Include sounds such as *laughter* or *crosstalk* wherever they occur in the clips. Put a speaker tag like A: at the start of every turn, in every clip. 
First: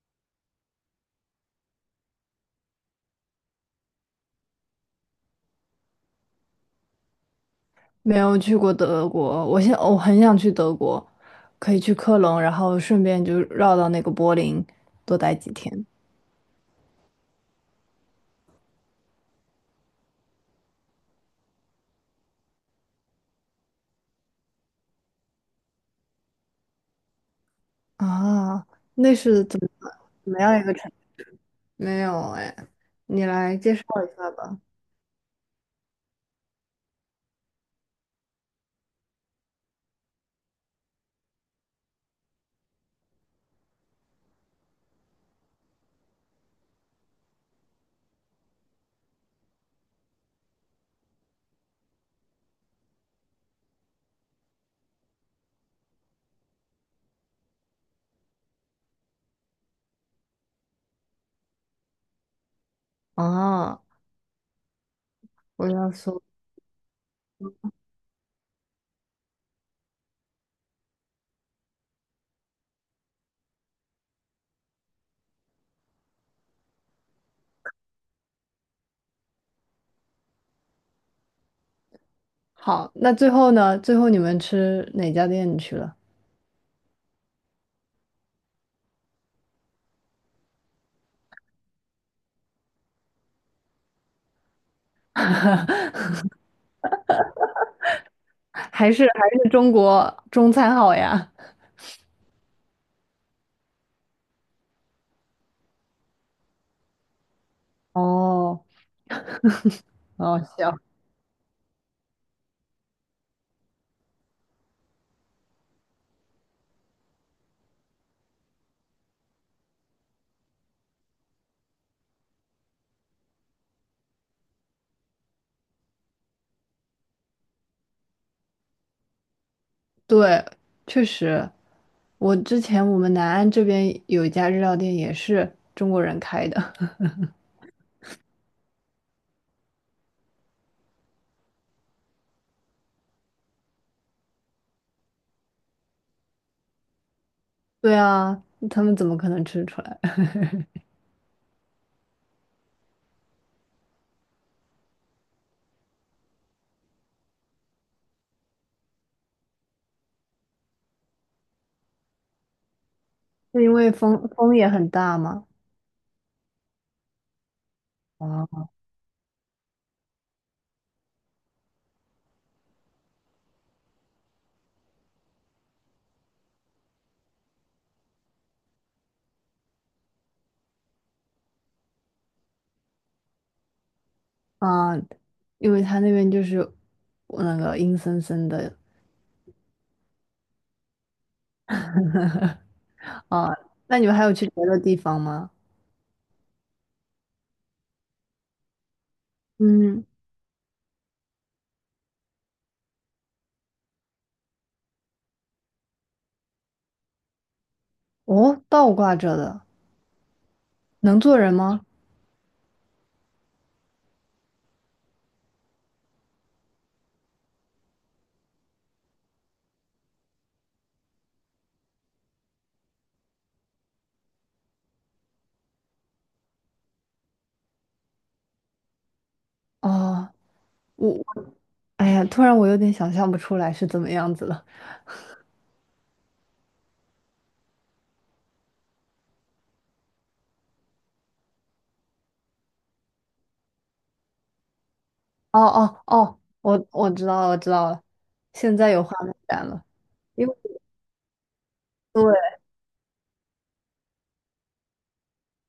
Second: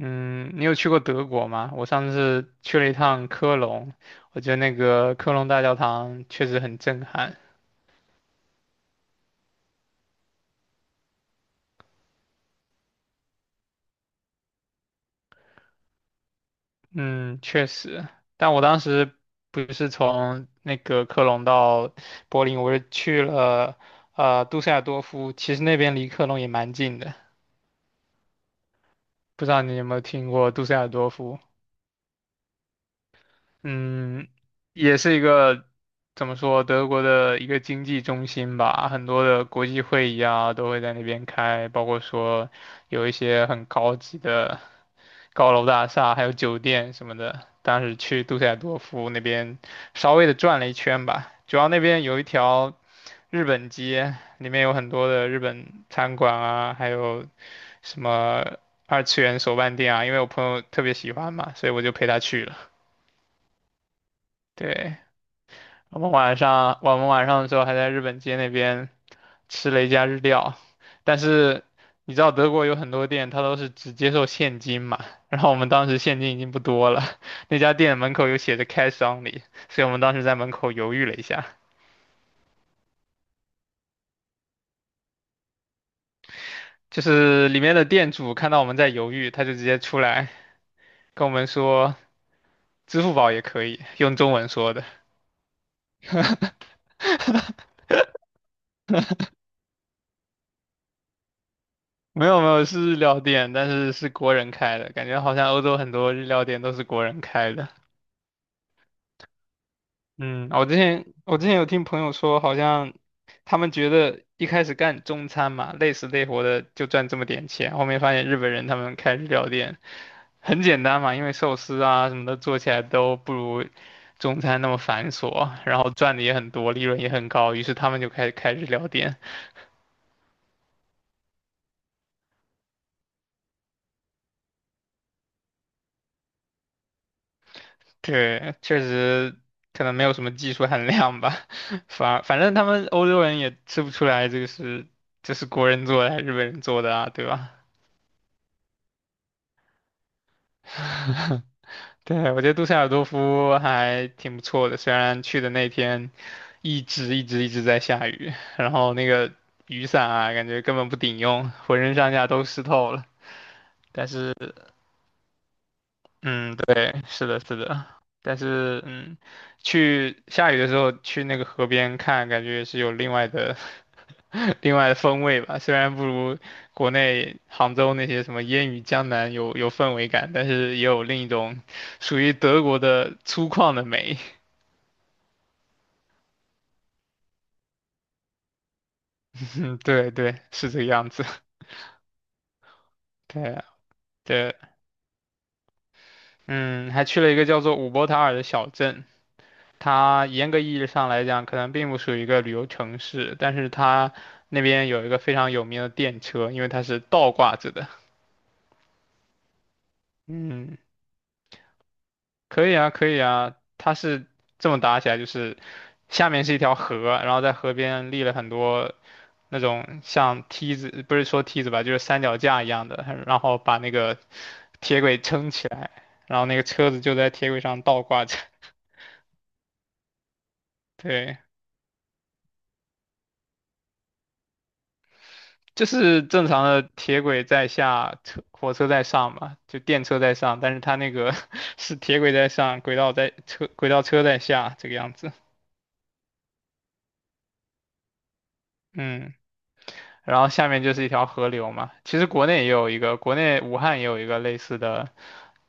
A: 嗯，你有去过德国吗？我上次去了一趟科隆，我觉得那个科隆大教堂确实很震撼。
B: 没有去过德国，我很想去德国，可以去科隆，然后顺便就绕到那个柏林多待几天
A: 嗯，确实，但我当时不是从那个科隆到柏林，我是去了杜塞尔多夫，其实那边离科隆也蛮近的，
B: 啊。那是
A: 不知
B: 怎
A: 道
B: 么
A: 你有没有听
B: 怎么
A: 过
B: 样一
A: 杜
B: 个
A: 塞尔
B: 城？
A: 多夫？
B: 没有哎，你来介绍一
A: 嗯，
B: 下吧。
A: 也是一个怎么说，德国的一个经济中心吧，很多的国际会议啊都会在那边开，包括说有一些很高级的高楼大厦，还有酒店什么的。当时去杜塞尔多夫那边稍微的转了一圈吧，主要那边有一条日本街，里面有很多的日本餐馆啊，还有什么二次元手办店啊，因为我朋友特别喜欢嘛，所以我就陪他去了。
B: 啊，
A: 对。
B: 我要
A: 我们
B: 说
A: 晚上我们晚上的时候还在日本街那边吃了一家日料，但是你知道德国有很多店，它都是只接受现金嘛，然后我们当时现金已经不多了，*laughs* 那家店门口有写着 cash only，所以我们当时在门口犹豫了一下，
B: 好，那最后呢？最后你们吃哪家店去了？
A: 就是里面的店主看到我们在犹豫，他就直接出来跟我们说支付宝也可以，用中文说的。*laughs*
B: 还是中国中餐好呀？
A: 没有没有，是日料店，但是是国人开的，感觉好像欧洲很多日料店都是国人开的。
B: 哦，哦，
A: 嗯，我之
B: 行，
A: 前我之前有听朋友说，好像他们觉得一开始干中餐嘛，累死累活的就赚这么点钱，后面发现日本人他们开日料店很简单嘛，因为寿司啊什么的做起来都不如中餐那么繁琐，然后赚的也很多，利润也很高，于是他们就开始开日料店。
B: 对，确实。我之前我们南安这边有一家日料店，也是中国人开的。*laughs*
A: 对，确实可能没有什么技术含量吧，*laughs* 反正他们欧洲人也吃不出来这个是这是国人做的还是日本人做的啊，对吧？
B: 对啊，他们怎么可能吃出来？*laughs*
A: *laughs* 对，我觉得杜塞尔多夫还挺不错的，虽然去的那天一直在下雨，然后那个雨伞啊，感觉根本不顶用，浑身上下都湿透了。
B: 是因为
A: 但
B: 风
A: 是，
B: 风也很大吗？
A: 嗯，对，是的，是的，但
B: 啊
A: 是，嗯，去下雨的时候去那个河边看，感觉也是有另外的 *laughs* 另外的风味吧。虽然不如国内杭州那些什么烟雨江南有氛围感，但是也有另一种属于德国的粗犷的美。
B: 啊，因为他那边就是那个阴森森的
A: 嗯，对对，是这个样子。*laughs*
B: 啊。
A: 对
B: 那你们还有去
A: 对，
B: 别的地方吗？
A: 嗯，还去了一个叫做伍伯塔尔的小镇，
B: 嗯，
A: 它严格意义上来讲，可能并不属于一个旅游城市，但是它那边有一个非常有名的电车，因为它是倒挂着的。
B: 哦，倒挂着的，
A: 嗯，
B: 能坐人吗？
A: 可以啊，可以啊，它是这么搭起来，就是下面是一条河，然后在河边立了很多那种像梯子，不是说梯子吧，就是三脚架一样的，然后把那个铁轨撑起来，然后那个车子就在铁轨上倒挂着。*laughs*
B: 哦，我，
A: 对，
B: 哎呀，突然我有点想象不出来是怎么样子了。
A: 就是正常的铁轨在下，火车在上嘛，就电车在上，但是它那个 *laughs* 是铁轨在上，轨道车在下这个样子。
B: 哦哦哦，我知道了，我知道了，现在有画
A: 嗯。
B: 面感了，
A: 然
B: 因
A: 后
B: 为。
A: 下面就是一条河流嘛。其实
B: 对。
A: 国内也有一个，国内武汉也有一个类似的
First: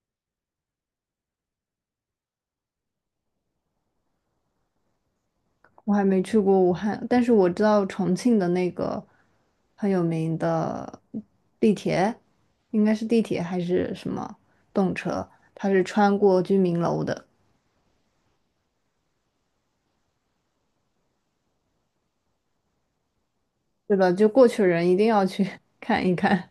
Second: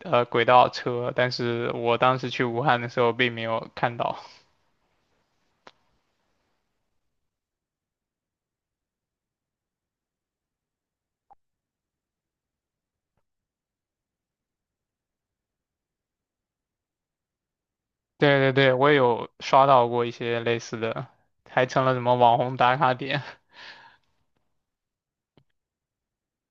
A: 轨道车，但是我当时去武汉的时候并没有看到。
B: 我还没去过武汉，但是我知道重庆的那个很有名的地铁，应该是地铁还是什么动车，它是穿过居民楼的，
A: 对对对，我也有刷到过一些类似的，还成了什么网红打卡点。
B: 对吧？就过去人一定要去 *laughs* 看一看，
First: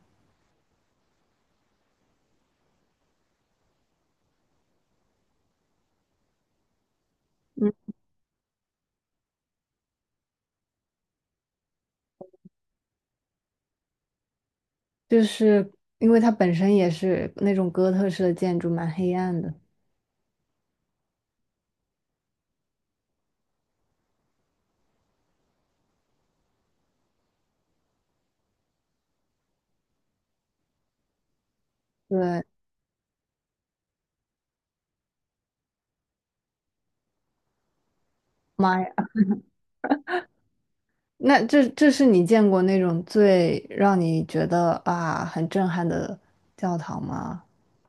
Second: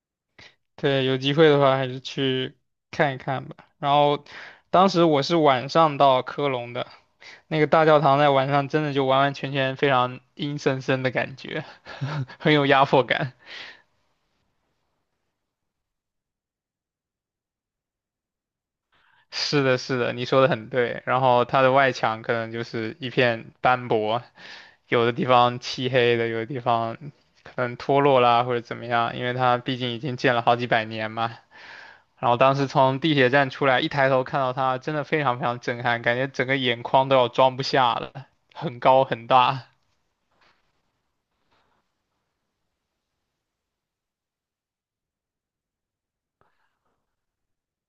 A: 对，有机会的话还是去看一看吧。然后，当时我是晚上到科隆的，那个大教堂在晚上真的就完完全全非常阴森森的感觉，*laughs* 很有压迫感。
B: 就是因为它本身也是那种哥特式的建筑，蛮黑暗的。
A: 是的，是的，你说的很对。然后它的外墙可能就是一片斑驳，有的地方漆黑的，有的地方可能脱落啦或者怎么样，因为它毕竟已经建了好几百年嘛。然后
B: 对，
A: 当时从地铁站出来，一抬头看到它，真的非常非常震撼，感觉整个眼眶都要装不下了，
B: 妈
A: 很
B: 呀，
A: 高很大。
B: 那这是你见过那种最让你觉得啊很震撼的教堂吗？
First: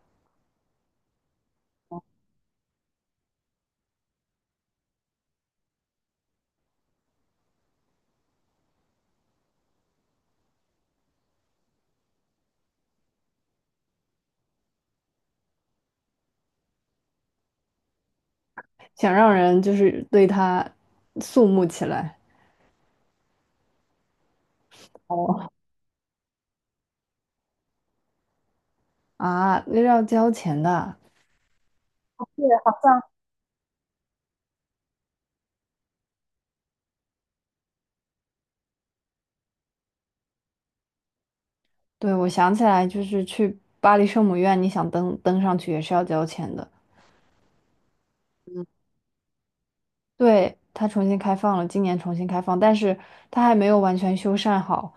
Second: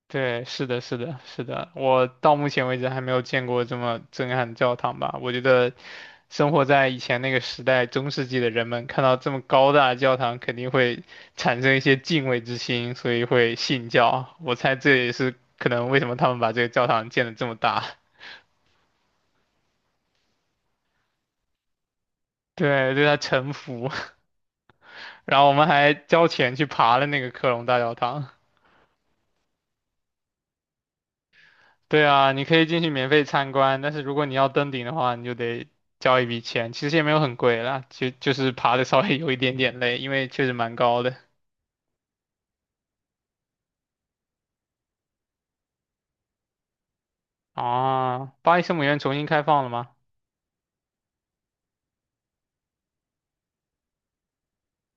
A: 对，是的，是的，是的，我到目前为止还没有见过这么震撼的教堂吧。我觉得生活在以前那个时代，中世纪的人们看到这么高大的教堂，肯定会产生一些敬畏之心，所以会信教。我猜这也是可能为什么他们把这个教堂建得这么大，
B: 想让人就是对他肃穆起来。
A: *laughs* 对，对他臣服。*laughs* 然后
B: 哦，
A: 我们还交钱去爬了那个科隆大教堂。
B: 啊，那是要交钱的。
A: 对啊，你可以进去免费参观，但是如果你要登顶的话，你就得交一笔钱，其实也没有很贵啦，就是爬的稍微有一点点累，因为确实蛮高的。
B: 对，我想起来，就是去巴黎圣母院，你想登上去也是要交钱的。
A: 啊，巴黎圣母院重新开放了吗？
B: 对，它重新开放了，今年重新开放，但是它还没有完全修缮好，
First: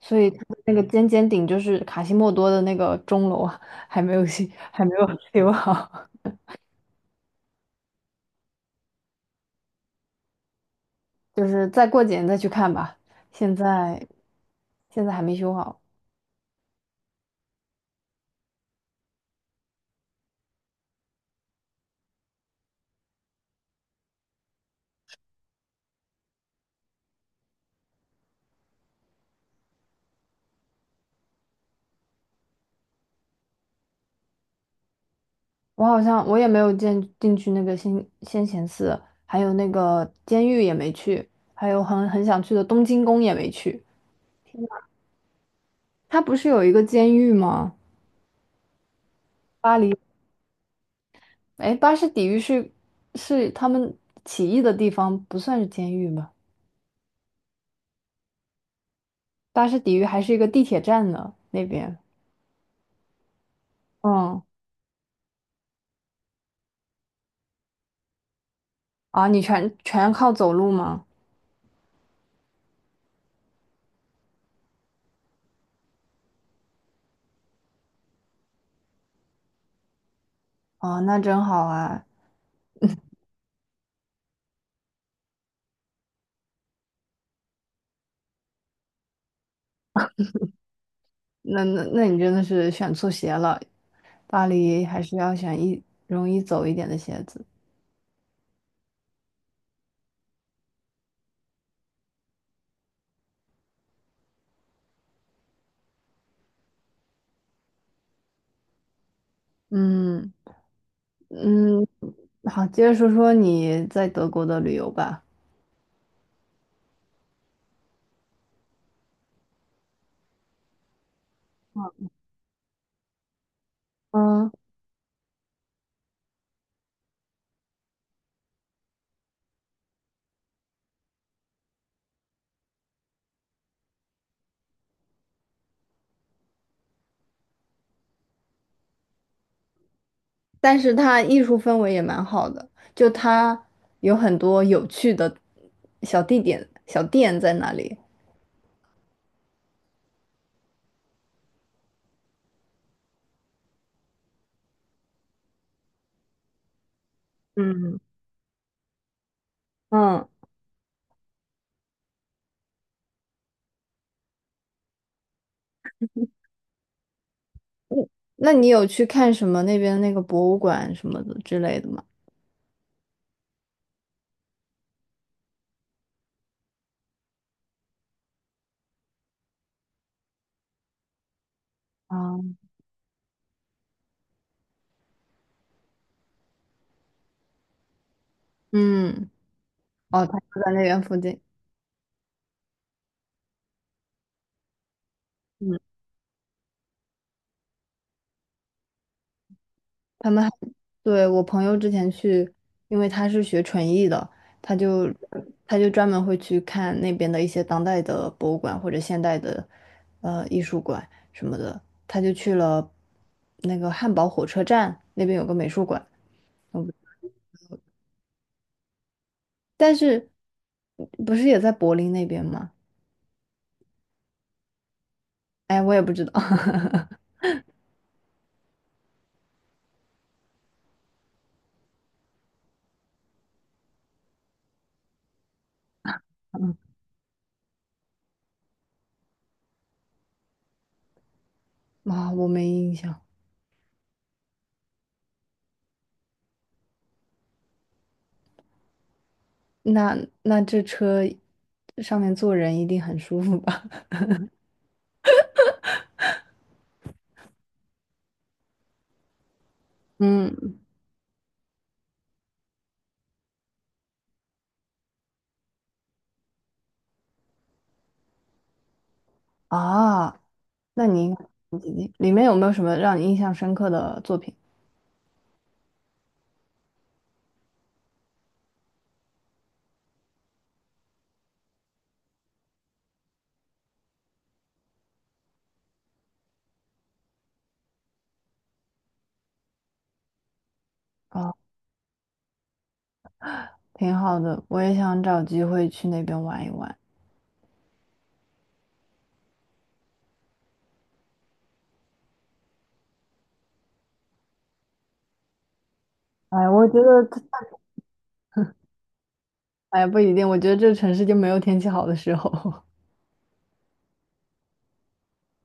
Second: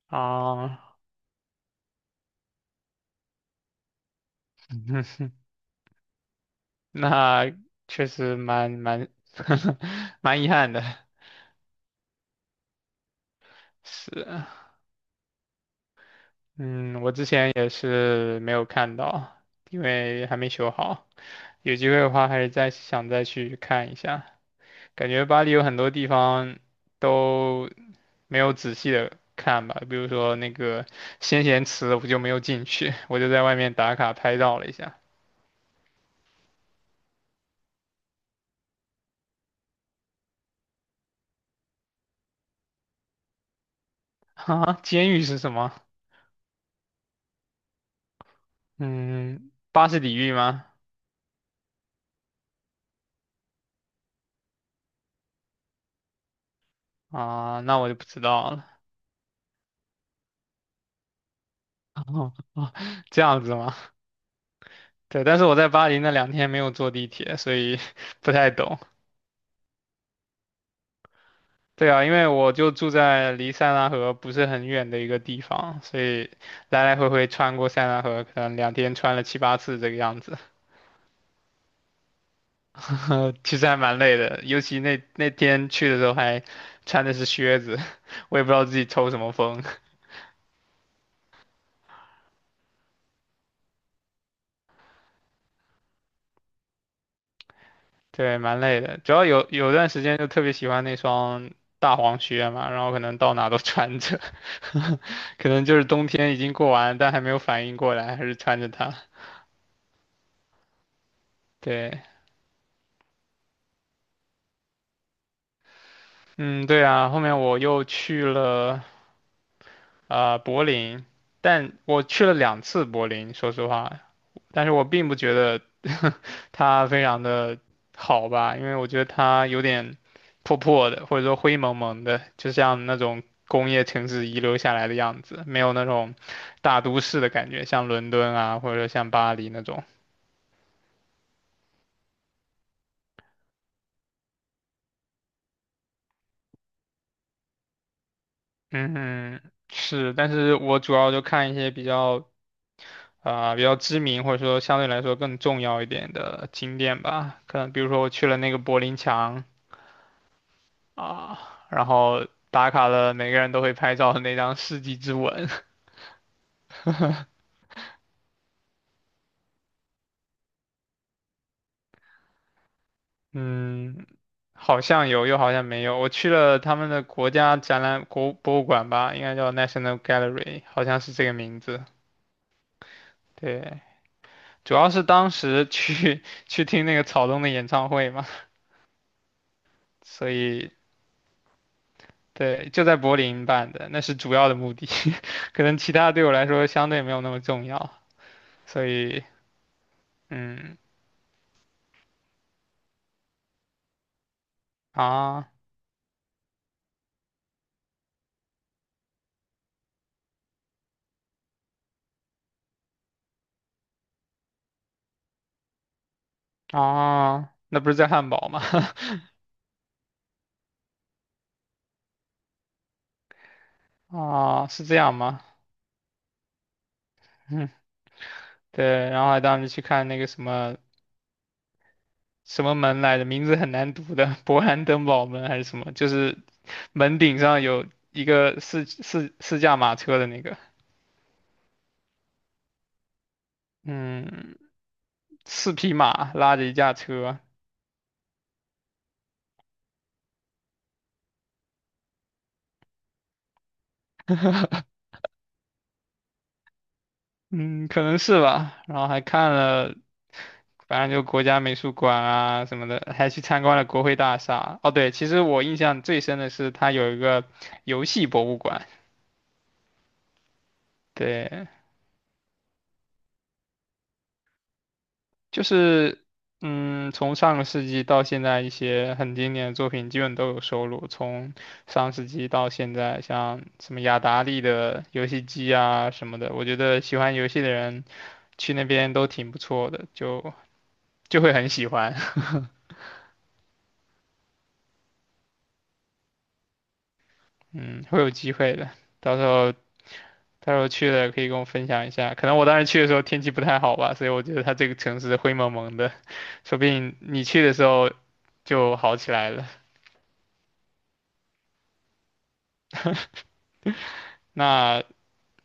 B: 所以 *laughs* 它的那
A: 啊，
B: 个尖尖顶就是卡西莫多的那个钟楼啊还没有修，还没有 *laughs* 修
A: *laughs*
B: 好，
A: 那确实*laughs* 蛮遗憾的，
B: *laughs* 就是再过几年再去看吧。现在
A: 是，
B: 现在还没修好。
A: 嗯，我之前也是没有看到，因为还没修好，有机会的话还是再想再去看一下。感觉巴黎有很多地方都没有仔细的看吧，比如说那个先贤祠，我就没有进去，我就在外面打卡拍照了一下。
B: 我好像也没有进去那个先贤寺，还有那个监狱也没去，还有很想去的东京宫也没去。
A: 啊，监狱是什么？
B: 它不是有一个监狱吗？
A: 嗯，
B: 巴
A: 巴
B: 黎，
A: 士底狱吗？
B: 哎，巴士底狱是是他们起义的地方，不算是监狱吧？
A: 啊，那我就不知道了。*laughs*
B: 巴士底狱还是一个地铁站呢，那边。
A: 哦哦，这样子吗？
B: 嗯，
A: 对，但是我在巴黎那两天没有坐地铁，所以 *laughs* 不太懂。
B: 啊，你全靠走路吗？
A: 对啊，因为我就住在离塞纳河不是很远的一个地方，所以来来回回穿过塞纳河，可能两天穿了七八次这个样子，
B: 啊，那真好啊，
A: *laughs* 其实还蛮累的。尤其那天去的时候还穿的是靴子，*laughs* 我也不知道自己抽什么风，
B: 那你真的是选错鞋了，巴黎还是要选一容易走一点的鞋子。
A: *laughs* 对，蛮累的。主要有段时间就特别喜欢那双大黄靴嘛，然后可能到哪都穿着，*laughs* 可能就是冬天已经过完，但还没有反应过来，还是穿着它。
B: 嗯。嗯，
A: 对，
B: 好，接着说说你在德国的旅游吧。
A: 嗯，对啊，后面我又去了。啊、柏林，但我去了两次柏林，说实话，
B: 嗯，
A: 但是我并不觉得 *laughs* 它非常的好吧，因为我觉得它有点破破的，或者说灰蒙蒙的，就像那种工业城市遗留下来的样子，没有那种大都市的感觉，像伦敦啊，或者说像巴黎那种。
B: 但是它艺术氛围也蛮好的，就它有很多有趣的小地点、小店在那里。
A: 嗯，是，但是我主要就看一些比较。啊、比较知名或者说相对来说更重要一点的景点吧，可能比如
B: 嗯，
A: 说我去了那个柏林墙，
B: 嗯，
A: 啊，然后打卡了，每个人都会拍照的那张世纪之吻，*laughs*
B: 那你有去看什么那边那个博物馆什么的之类的吗？
A: 嗯，好像有，又好像没有。我去了他们的国家展览国博物馆吧，应该叫 National Gallery，好像是这个名字。
B: 啊，
A: 对，主要是当时去 *laughs* 去听那个草东的演唱会嘛，
B: 嗯，哦，
A: 所
B: 它就
A: 以
B: 在那边附近。
A: 对，就在柏林办的，那是主要的目的。*laughs* 可能
B: 嗯。
A: 其他对我来说相对没有那么重要，所以
B: 他们还
A: 嗯
B: 对我朋友之前去，因为他是学纯艺的，他就
A: 啊
B: 他就专门会去看那边的一些当代的博物馆或者现代的艺术馆什么的。他就去了那个汉堡火车站那边有个美术馆，我不
A: 啊，那不是在汉堡吗？*laughs*
B: 但是不是也在柏林那边吗？
A: 啊，是这样吗？
B: 哎，我也不知道 *laughs*
A: 嗯，对，然后还当时去看那个什么什么门来着，名字很难读的，勃兰登堡门还是什么，就是门顶上有一个四驾马车的那个，
B: 啊，我没印象。
A: 嗯，四匹马拉着一架车，
B: 那那这车上面坐人一定很舒服吧？
A: 嗯，可能是吧。然后还看了，
B: 嗯
A: 反正就国家美术馆啊什么的，还去参观了国会大厦。哦，对，其实我印象最深的是它有一个游戏博物馆，
B: 啊。那你应该
A: 对。
B: 很激励里面有没有什么让你印象深刻的作品？
A: 就是，嗯，从上个世纪到现在，一些很经典的作品基本都有收录。从上世纪到现在，像什么雅达利的游戏机啊什么的，我觉得喜欢游戏的人去那边都挺不错的，就
B: 啊？
A: 会很喜欢。
B: 挺好的，我也想找机会去那边玩一玩。
A: *laughs* 嗯，会有机会的，到时候到时候去了可以跟我分享一下。可能我当时去的时候天气不太好吧，所以我觉得它这个城市灰蒙蒙的，*laughs*
B: 哎，
A: 说不
B: 我觉
A: 定
B: 得它
A: 你去的时候就好起来了。
B: *laughs*，哎，不一定，我觉得这城市就没有天气好的时候。*laughs*
A: 那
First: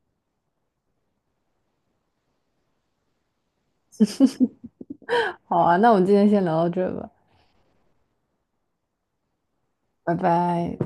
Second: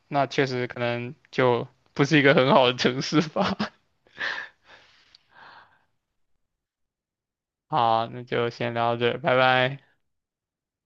A: 那确实可能就不是一个很好的城市吧。
B: 好啊，那我们今天先聊到这吧，
A: *laughs* 好，那就先聊到这儿拜拜。
B: 拜拜。